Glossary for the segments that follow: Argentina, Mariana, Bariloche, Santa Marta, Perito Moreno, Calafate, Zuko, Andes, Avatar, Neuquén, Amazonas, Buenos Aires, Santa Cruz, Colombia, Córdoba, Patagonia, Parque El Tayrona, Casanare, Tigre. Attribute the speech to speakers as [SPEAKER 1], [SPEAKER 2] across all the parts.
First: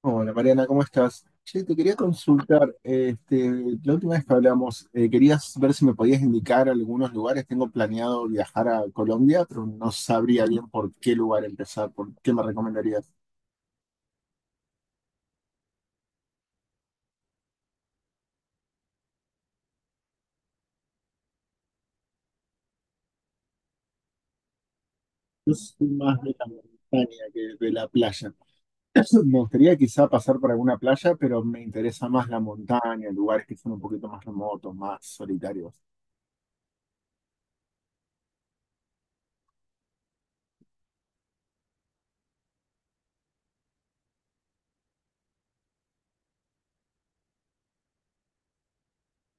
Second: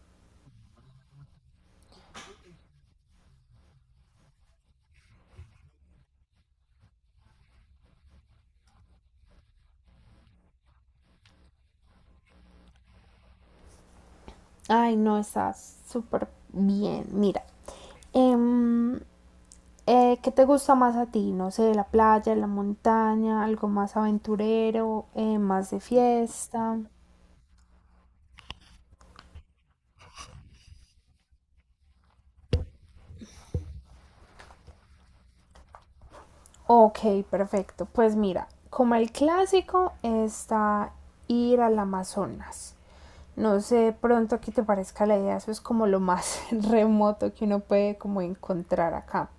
[SPEAKER 1] Hola Mariana, ¿cómo estás? Che, te quería consultar, la última vez que hablamos, querías ver si me podías indicar algunos lugares. Tengo planeado viajar a Colombia, pero no sabría bien por qué lugar empezar, por qué me recomendarías.
[SPEAKER 2] Ay, no, está súper bien. Mira, em, ¿qué te gusta más a ti? No sé, la playa, la montaña, algo más aventurero,
[SPEAKER 1] Yo
[SPEAKER 2] más de
[SPEAKER 1] soy más de la
[SPEAKER 2] fiesta.
[SPEAKER 1] montaña que de la playa. Me gustaría quizá pasar por alguna playa, pero me interesa más la montaña, lugares que son un poquito más remotos, más solitarios.
[SPEAKER 2] Ok, perfecto. Pues mira, como el clásico está ir al Amazonas. No sé de pronto qué te parezca la idea, eso es como lo más remoto que uno puede como encontrar acá.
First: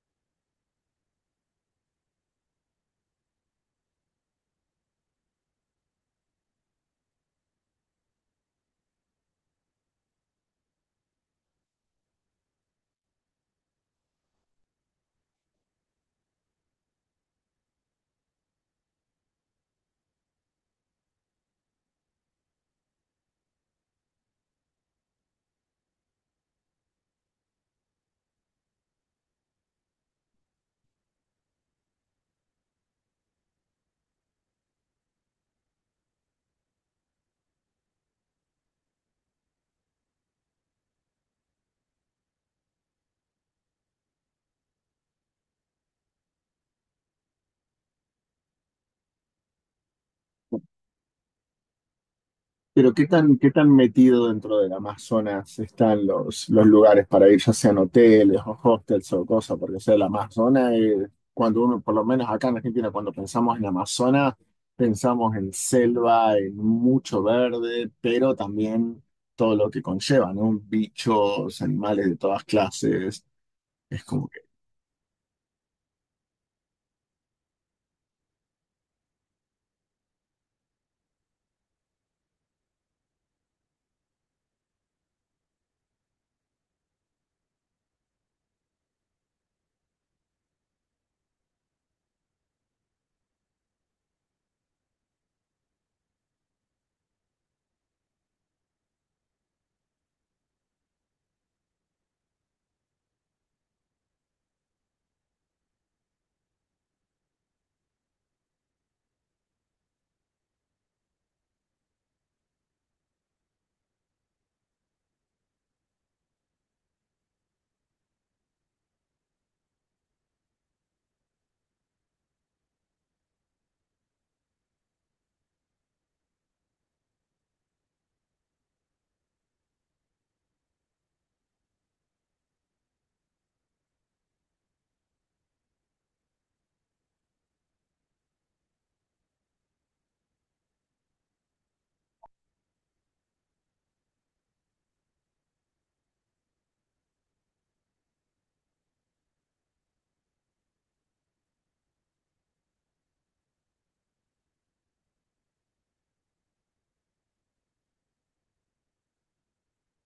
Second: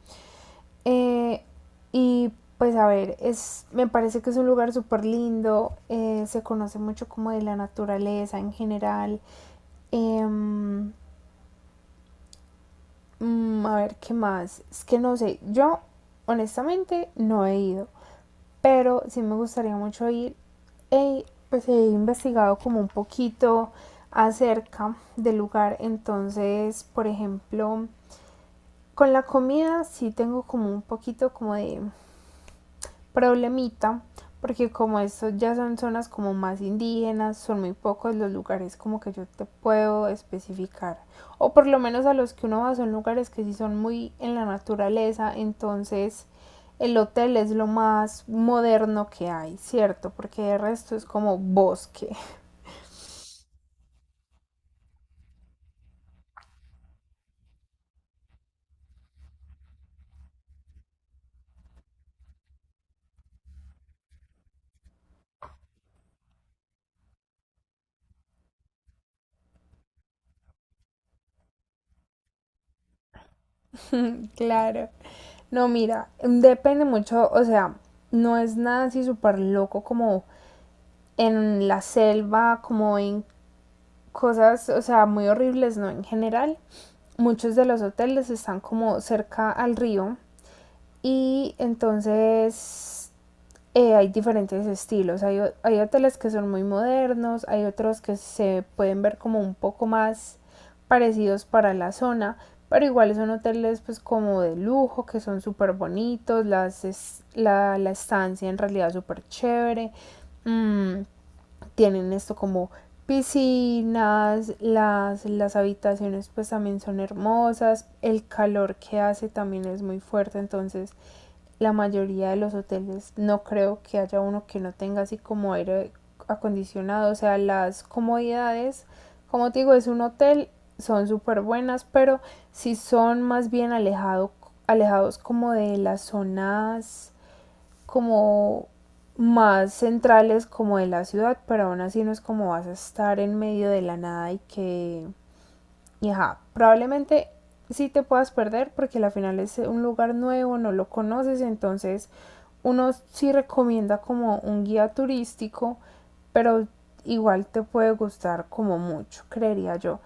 [SPEAKER 2] Eh, y pues a ver, es, me parece que es un lugar súper lindo, se conoce mucho como de la naturaleza en general. Em, a ver, ¿qué más? Es que no sé, yo honestamente no he ido, pero sí me gustaría mucho ir. He, pues he investigado como un poquito acerca del lugar. Entonces, por ejemplo, con la comida sí tengo como un poquito como de problemita, porque como esto ya son zonas como más indígenas, son muy pocos los lugares como que yo te puedo especificar. O por lo menos a los que uno va son lugares que sí son muy en la naturaleza, entonces el hotel es lo más moderno que hay, ¿cierto? Porque de resto es como bosque.
[SPEAKER 1] Pero ¿qué tan metido dentro del Amazonas están los lugares para ir, ya sean hoteles o hostels o cosas? Porque, o sea, el Amazonas, cuando uno, por lo menos acá en Argentina, cuando pensamos en Amazonas, pensamos en selva, en mucho verde, pero también todo lo que conlleva, ¿no? Bichos, animales de todas clases. Es como que,
[SPEAKER 2] Claro. No, mira, depende mucho, o sea, no es nada así súper loco como en la selva, como en cosas, o sea, muy horribles, ¿no? En general, muchos de los hoteles están como cerca al río y entonces hay diferentes estilos. Hay hoteles que son muy modernos, hay otros que se pueden ver como un poco más parecidos para la zona, pero igual son hoteles pues como de lujo, que son súper bonitos, las es, estancia en realidad súper chévere. Mm, Tienen esto como piscinas, las habitaciones pues también son hermosas, el calor que hace también es muy fuerte, entonces la mayoría de los hoteles no creo que haya uno que no tenga así como aire acondicionado, o sea, las comodidades, como te digo, es un hotel, son súper buenas, pero si son más bien alejados como de las zonas como más centrales como de la ciudad, pero aún así no es como vas a estar en medio de la nada y que... Y ajá, probablemente sí te puedas perder porque al final es un lugar nuevo, no lo conoces, entonces uno sí recomienda como un guía turístico, pero igual te puede gustar como mucho, creería yo.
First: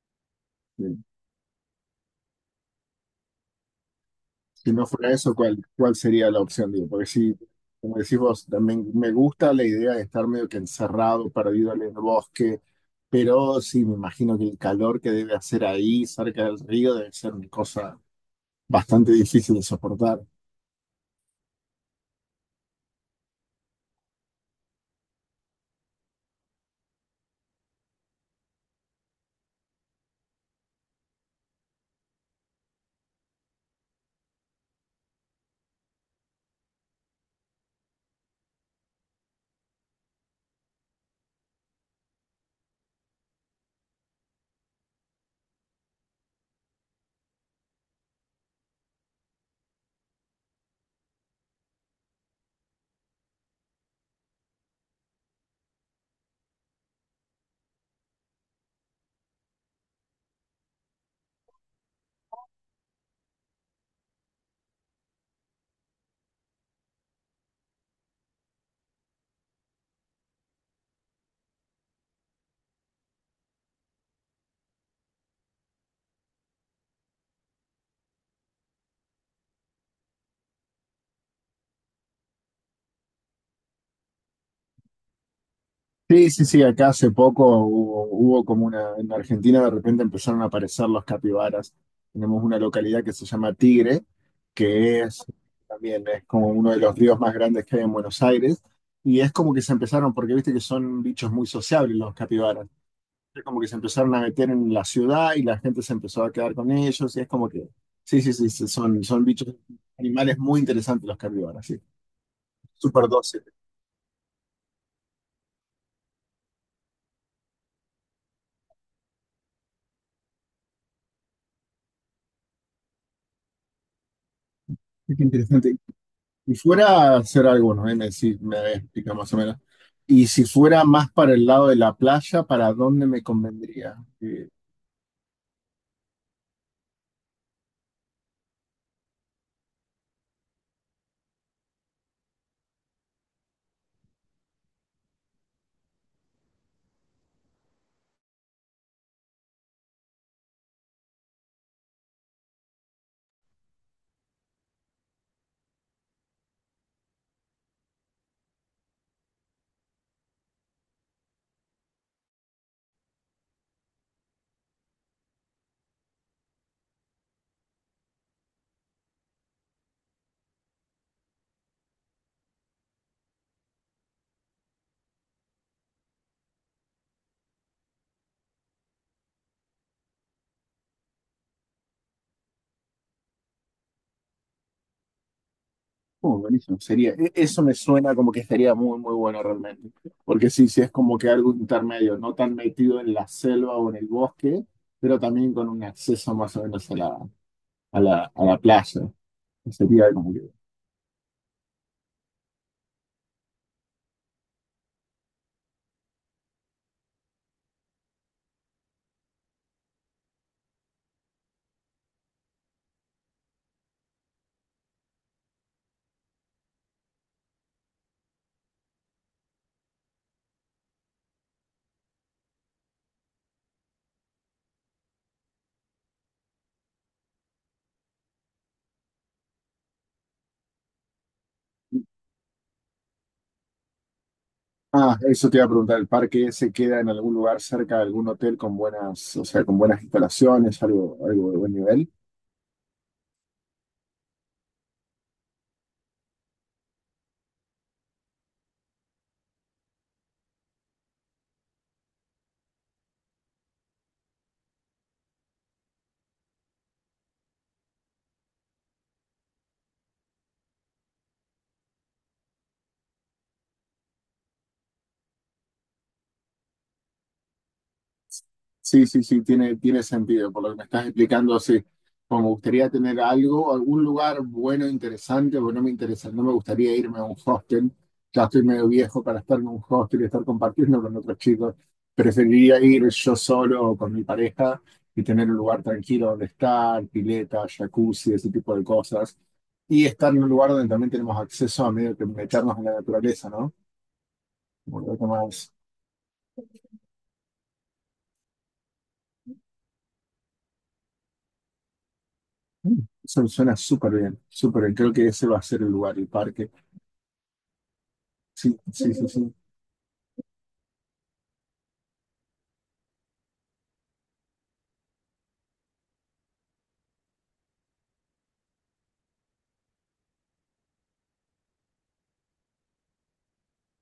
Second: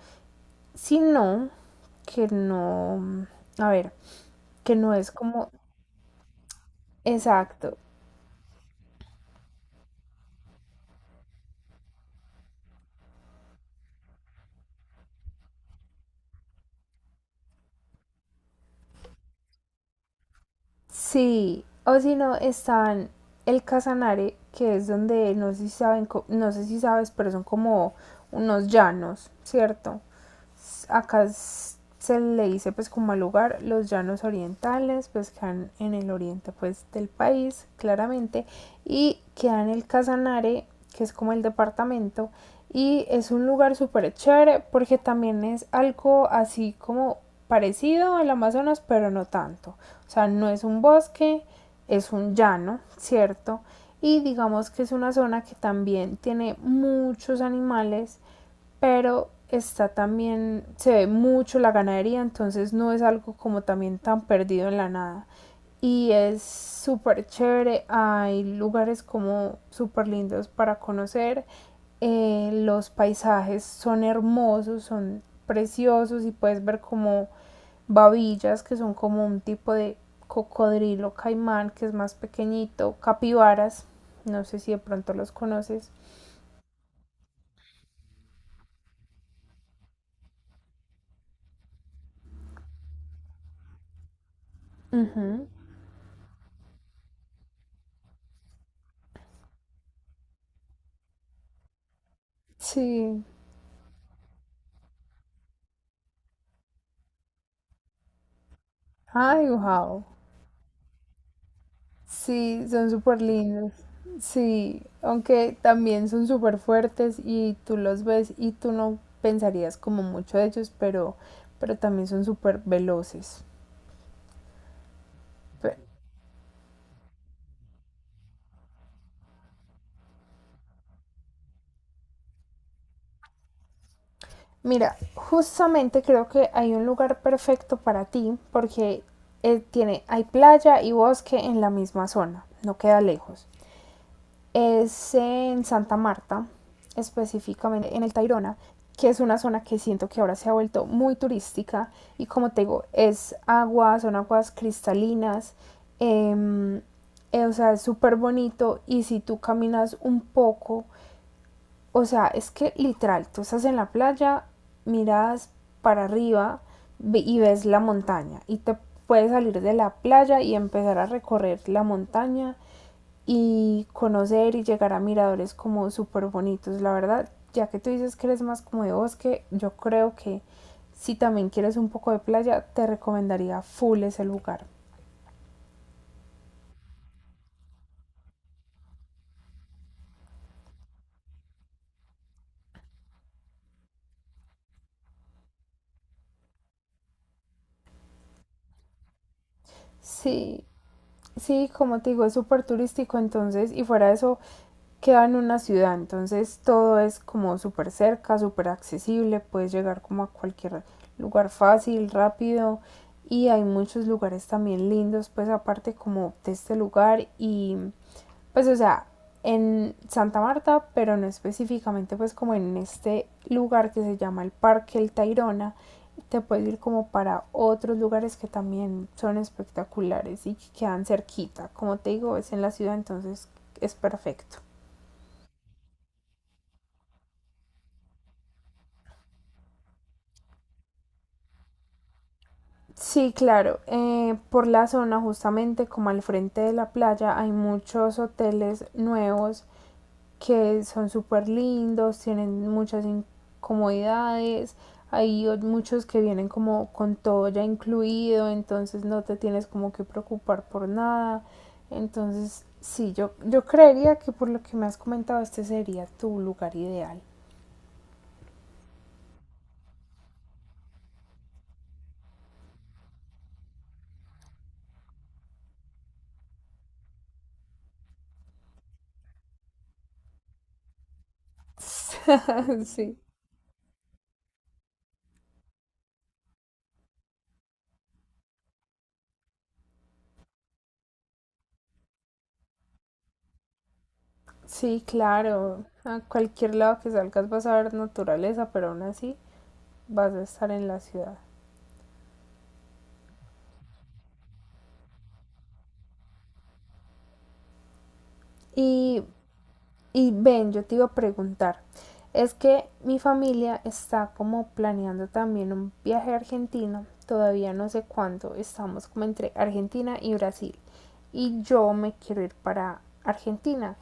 [SPEAKER 1] eh,
[SPEAKER 2] Si no, que no, a ver,
[SPEAKER 1] si
[SPEAKER 2] que
[SPEAKER 1] no
[SPEAKER 2] no es
[SPEAKER 1] fuera eso,
[SPEAKER 2] como
[SPEAKER 1] ¿cuál sería la opción? Digo, porque si
[SPEAKER 2] exacto.
[SPEAKER 1] como decís vos, también me gusta la idea de estar medio que encerrado, perdido en el bosque. Pero sí, me imagino que el calor que debe hacer ahí cerca del río debe ser una cosa bastante difícil de soportar.
[SPEAKER 2] Sí, o si no, están el Casanare, que es donde no sé si saben, no sé si sabes, pero son como unos llanos, ¿cierto? Acá se le dice pues como al lugar los llanos orientales, pues quedan en el oriente pues del país claramente y queda en el Casanare, que es como el departamento, y es un lugar súper chévere porque también es algo así como parecido al Amazonas, pero no tanto. O sea, no es un bosque, es un llano, ¿cierto? Y digamos que es una zona que también tiene muchos animales, pero está también, se ve mucho la ganadería, entonces no es algo como también tan perdido en la nada. Y es súper chévere, hay lugares como súper lindos para conocer, los paisajes son hermosos, son preciosos, y puedes ver como babillas, que son como un tipo de cocodrilo caimán que es más pequeñito, capibaras, no sé si de pronto los conoces.
[SPEAKER 1] Sí, sí, sí, acá hace poco hubo como una, en Argentina de repente empezaron a aparecer los capibaras. Tenemos una localidad que se llama Tigre, que es
[SPEAKER 2] Ujú.
[SPEAKER 1] también es como uno de los ríos más grandes que hay en Buenos Aires. Y es como que se empezaron, porque viste que son bichos muy sociables los capibaras.
[SPEAKER 2] Sí.
[SPEAKER 1] Como que se empezaron a meter en la ciudad y la gente se empezó a quedar con ellos y es como que, sí, sí, sí, sí, son
[SPEAKER 2] Ay,
[SPEAKER 1] bichos,
[SPEAKER 2] wow.
[SPEAKER 1] animales muy interesantes los carnívoros, sí,
[SPEAKER 2] Sí, son
[SPEAKER 1] súper
[SPEAKER 2] súper
[SPEAKER 1] dóciles.
[SPEAKER 2] lindos. Sí, aunque también son súper fuertes y tú los ves y tú no pensarías como mucho de ellos, pero también son súper veloces.
[SPEAKER 1] Sí, qué interesante.
[SPEAKER 2] Pe-
[SPEAKER 1] Y fuera a hacer algo, ¿no? Ahí me, me explica más o menos. Y si fuera más para el lado de la playa, ¿para dónde me convendría? Eh,
[SPEAKER 2] Mira, justamente creo que hay un lugar perfecto para ti porque tiene, hay playa y bosque en la misma zona, no queda lejos. Es en Santa Marta, específicamente en el Tayrona, que es una zona que siento que ahora se ha vuelto muy turística, y como te digo, es agua, son aguas cristalinas. eh, o sea, es súper bonito, y si tú caminas un poco, o sea, es que literal, tú estás en la playa, miras para arriba y ves la montaña, y te puedes salir de la playa y empezar a recorrer la montaña y conocer y llegar a miradores como súper bonitos. La verdad, ya que tú dices que eres más como de bosque, yo creo que si también quieres un poco de playa, te recomendaría full ese lugar.
[SPEAKER 1] oh, buenísimo, sería, eso me suena como que sería muy, muy bueno realmente. Porque sí, sí, es como que algo intermedio, no tan metido en la selva o en el bosque, pero también con un acceso más o menos a a la playa. Sería como que...
[SPEAKER 2] Sí, sí, como te digo, es súper turístico, entonces, y fuera de eso, queda en una ciudad, entonces todo es como súper cerca, súper accesible, puedes llegar como a cualquier lugar fácil, rápido, y hay muchos lugares también lindos, pues aparte como de este lugar. Y pues o sea, en Santa Marta, pero no específicamente pues como en este lugar que se llama el Parque El Tayrona, te puedes ir como para otros lugares que también son espectaculares y que quedan cerquita. Como te digo, es en la ciudad, entonces es perfecto.
[SPEAKER 1] Ah, eso te iba a preguntar, ¿el parque ese queda en algún lugar cerca de algún hotel con buenas, o sea, con buenas instalaciones, algo, algo de buen nivel?
[SPEAKER 2] Sí, claro. Por la zona, justamente como al frente de la playa, hay muchos hoteles nuevos que son súper lindos, tienen muchas incomodidades, hay muchos que vienen como con todo ya incluido, entonces no te tienes como que preocupar por nada. Entonces, sí, yo creería que por lo que me has comentado, este sería tu lugar ideal.
[SPEAKER 1] Sí, sí, sí, tiene sentido por lo que me estás explicando. Sí, como me gustaría tener algo, algún lugar bueno, interesante, porque no me interesa, no me gustaría irme a un hostel. Ya estoy medio viejo para estar en un hostel y estar compartiendo con otros chicos. Preferiría ir
[SPEAKER 2] Sí,
[SPEAKER 1] yo solo o con mi pareja y tener un lugar tranquilo donde estar, pileta, jacuzzi, ese tipo de cosas. Y estar en un lugar donde también tenemos acceso a medio que meternos en la naturaleza, ¿no?
[SPEAKER 2] sí,
[SPEAKER 1] Un poco más.
[SPEAKER 2] claro. A cualquier lado que salgas vas a ver naturaleza, pero aún así vas a estar en la ciudad.
[SPEAKER 1] Mm, eso suena súper bien, súper bien. Creo que ese va a ser el lugar, el parque. Sí, sí,
[SPEAKER 2] Y
[SPEAKER 1] sí, sí.
[SPEAKER 2] Y ven, yo te iba a preguntar, es que mi familia está como planeando también un viaje a Argentina, todavía no sé cuándo, estamos como entre Argentina y Brasil. Y yo me quiero ir para Argentina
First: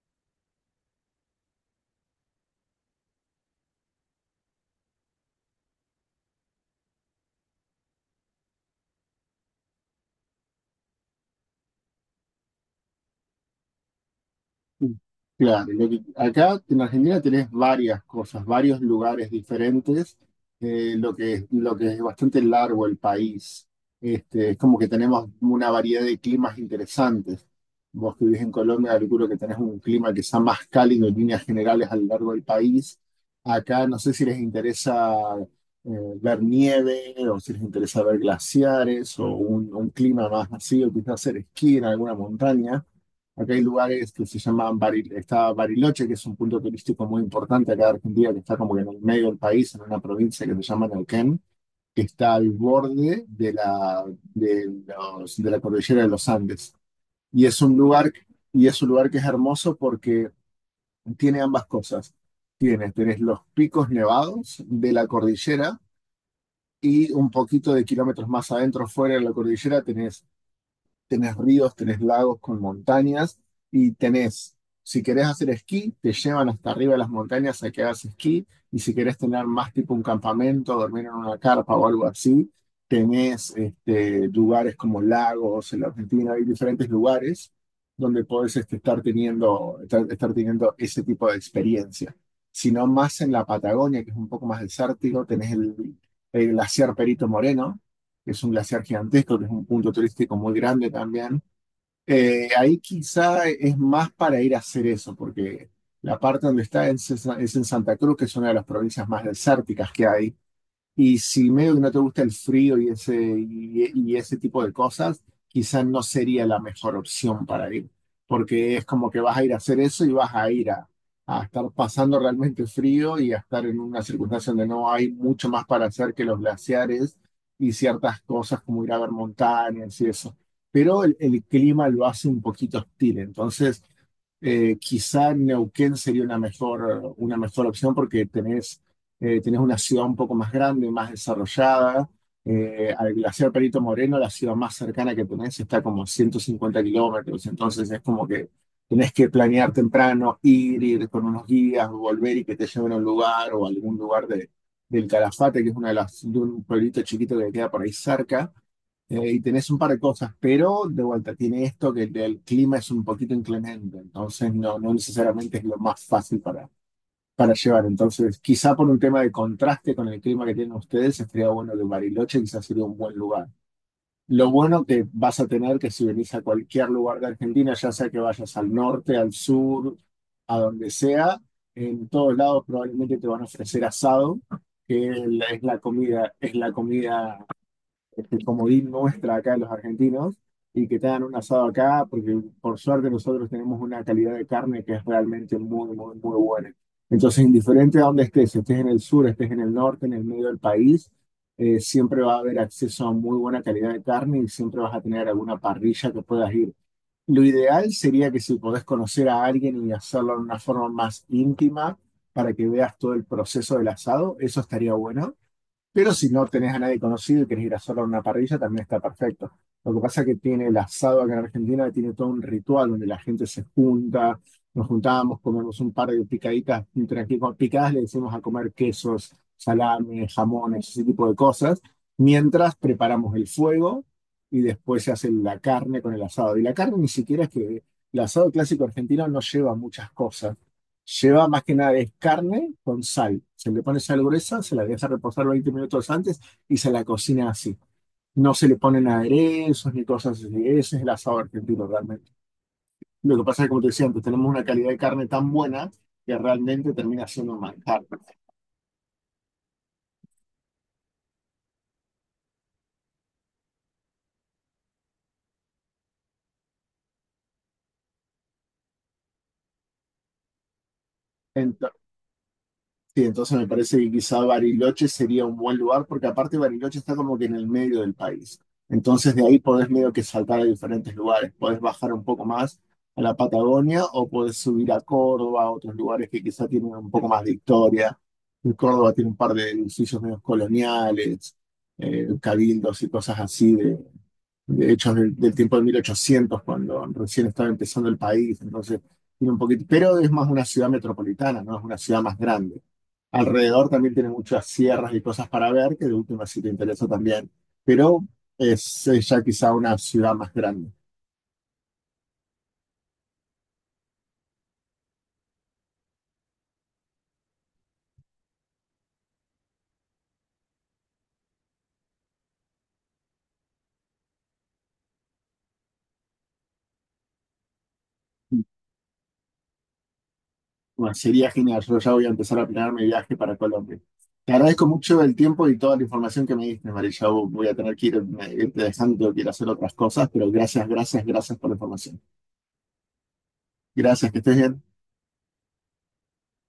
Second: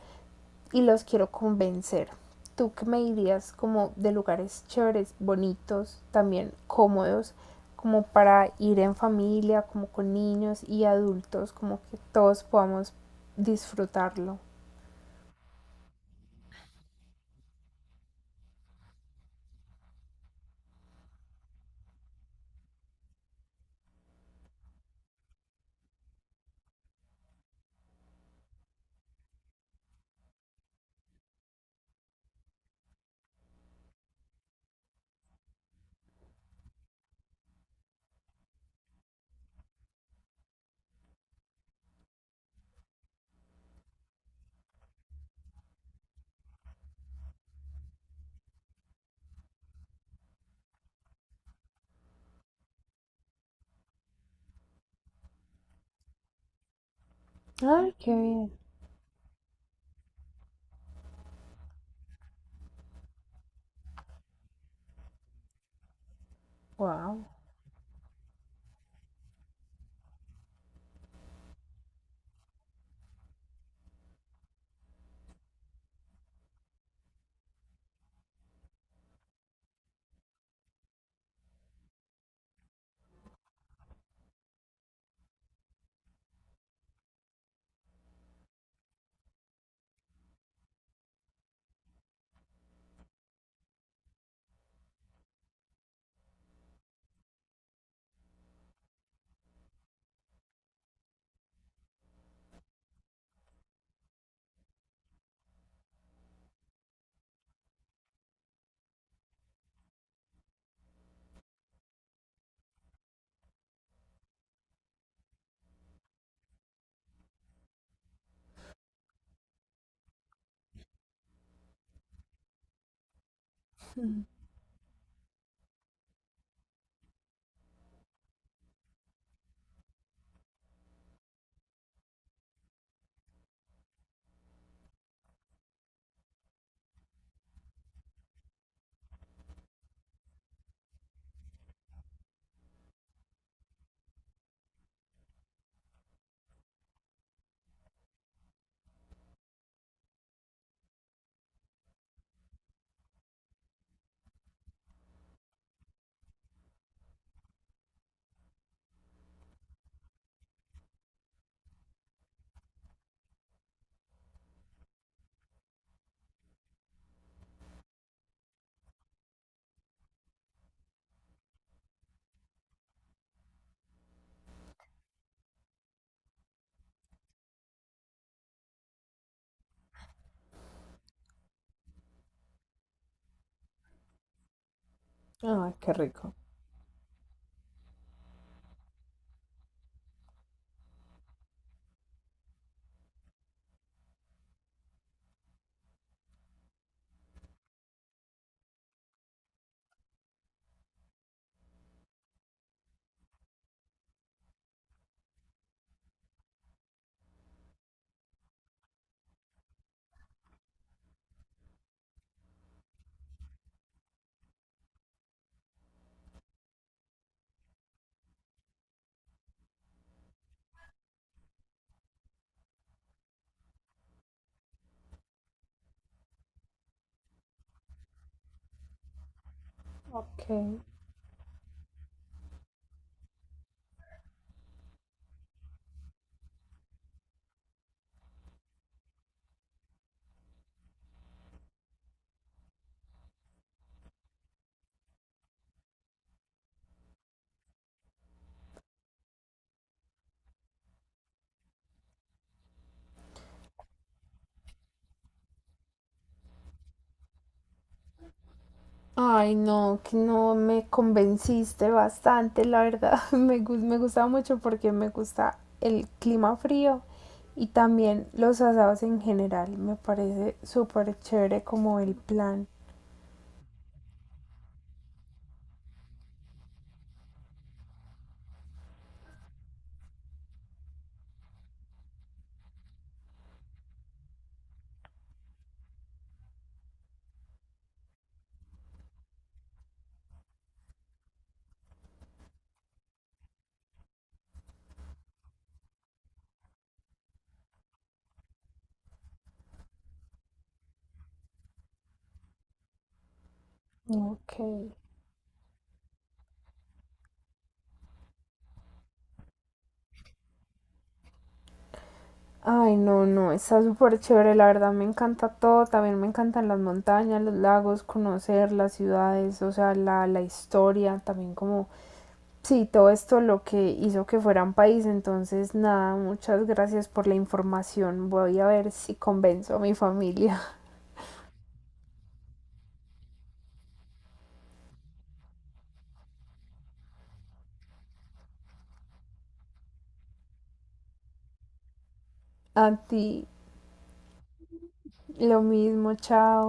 [SPEAKER 2] y los quiero convencer. ¿Tú qué me dirías como de lugares chéveres, bonitos, también cómodos, como para ir en familia, como con niños y adultos, como que todos podamos disfrutarlo?
[SPEAKER 1] Mm, claro, acá en Argentina tenés varias cosas, varios lugares diferentes, lo que es bastante largo el país. Este, es como que tenemos una variedad de climas interesantes. Vos que vivís en Colombia, calculo que tenés un clima que sea más cálido en líneas generales a lo largo del país. Acá no sé si les interesa eh, ver nieve o si les interesa ver glaciares o un clima más así, o quizás hacer esquí en alguna montaña. Acá hay lugares que se llaman está Bariloche, que es un punto turístico muy importante acá de Argentina, que está como que en el medio del país, en una provincia que se llama Neuquén, que está al borde de de de la cordillera de los Andes. Y es un lugar, y es un lugar que es hermoso porque tiene ambas cosas. Tenés los picos nevados de la cordillera y
[SPEAKER 2] ¡Wow!
[SPEAKER 1] un poquito de kilómetros más adentro, fuera de la cordillera, tenés ríos, tenés lagos con montañas y tenés, si querés hacer esquí, te llevan hasta arriba de las montañas a que hagas esquí, y si querés tener más tipo un campamento, dormir en una carpa o algo así, tenés este, lugares como lagos. En la Argentina hay diferentes lugares donde podés este, estar teniendo ese tipo de experiencia. Si no, más en la Patagonia, que es un poco más desértico, tenés el glaciar Perito Moreno, es un glaciar gigantesco, que es un punto turístico muy grande también. Ahí quizá es más para ir a hacer eso, porque la parte donde está es en Santa Cruz, que es una de las provincias más desérticas que hay. Y si medio que no te gusta el frío y y ese tipo de cosas, quizás no sería la mejor opción para ir, porque es como que vas a ir a hacer eso y vas a ir a estar pasando realmente frío y a estar en una circunstancia donde no hay mucho más para hacer que los glaciares y ciertas cosas como ir a ver montañas y eso. Pero el clima lo hace un poquito hostil, entonces quizá Neuquén sería una mejor opción porque tenés tienes una ciudad un poco más grande, más desarrollada. Al glaciar Perito Moreno, la ciudad más cercana que tenés está como a 150 kilómetros, entonces es como que tenés que planear temprano, ir con unos guías, volver y que te lleven a un lugar o a algún lugar del Calafate, que es una de las, de un pueblito chiquito que queda por ahí cerca. Y tenés un par de cosas, pero de vuelta tiene esto que el clima es un poquito inclemente, entonces no, no necesariamente es lo más fácil para llevar. Entonces, quizá por un tema de contraste con el clima que tienen ustedes, estaría bueno que Bariloche quizás sería un buen lugar. Lo bueno que vas a tener que si venís a cualquier lugar de Argentina, ya sea que vayas al norte, al sur, a donde sea, en todos lados probablemente te van a ofrecer asado, que
[SPEAKER 2] Ay, qué rico.
[SPEAKER 1] es la comida este comodín nuestra acá de los argentinos, y que te hagan un asado acá, porque por suerte nosotros tenemos una calidad de carne que es realmente muy, muy, muy buena. Entonces, indiferente a dónde estés, si estés en el sur, estés en el norte, en el medio del país, siempre va a haber acceso a muy buena calidad de carne y siempre vas a tener alguna parrilla que puedas ir. Lo ideal sería que si podés conocer a alguien y hacerlo de una forma más íntima para que veas todo el proceso del asado, eso estaría bueno. Pero si no tenés a nadie conocido y querés ir a solo a una parrilla, también está perfecto. Lo que pasa es que tiene el asado acá en Argentina, tiene todo un ritual donde la gente se junta, nos juntamos, comemos un par de picaditas, entre aquí con picadas le decimos a comer quesos, salame,
[SPEAKER 2] Ok.
[SPEAKER 1] jamones, ese tipo de cosas, mientras preparamos el fuego y después se hace la carne con el asado. Y la carne ni siquiera es que el asado clásico argentino no lleva muchas cosas. Lleva más que nada es carne con sal. Se le pone sal gruesa, se la deja reposar 20 minutos antes y se la cocina así. No se le ponen aderezos ni cosas así. Ese es el asado argentino realmente. Lo que pasa es que, como te decía antes, tenemos una calidad de carne tan buena que realmente termina siendo un manjar.
[SPEAKER 2] Ay, no, que no me convenciste bastante, la verdad. Me gusta mucho porque me gusta el clima frío y también los asados en general. Me parece súper chévere como el plan.
[SPEAKER 1] Sí, entonces me parece que quizá Bariloche sería un buen lugar, porque aparte Bariloche está como que en el medio del país. Entonces de ahí podés medio que saltar a diferentes lugares. Podés bajar un poco más a la Patagonia o podés subir a Córdoba, a otros lugares que quizá tienen un poco más de historia. En Córdoba tiene un par de edificios medio coloniales, cabildos y cosas así, de hechos del tiempo de 1800, cuando recién estaba empezando el país. Entonces tiene un poquito, pero es más una ciudad metropolitana, no es una ciudad más grande. Alrededor también tiene
[SPEAKER 2] Ok.
[SPEAKER 1] muchas sierras y cosas para ver, que de última si te interesa también. Pero es ya quizá una ciudad más grande.
[SPEAKER 2] Ay, no, no, está súper chévere, la verdad me encanta todo, también me encantan las montañas, los lagos, conocer las ciudades, o sea, la historia, también como sí, todo esto lo que hizo que fuera un país, entonces nada, muchas gracias por la información. Voy a ver si convenzo a mi familia.
[SPEAKER 1] Bueno, sería genial. Yo ya voy a empezar a planear mi viaje para Colombia. Te agradezco mucho el tiempo y toda la información que me diste, María. Voy a tener que irte dejando, quiero hacer otras cosas, pero gracias, gracias, gracias por la información.
[SPEAKER 2] A ti,
[SPEAKER 1] Gracias, que estés bien.
[SPEAKER 2] lo mismo, chao.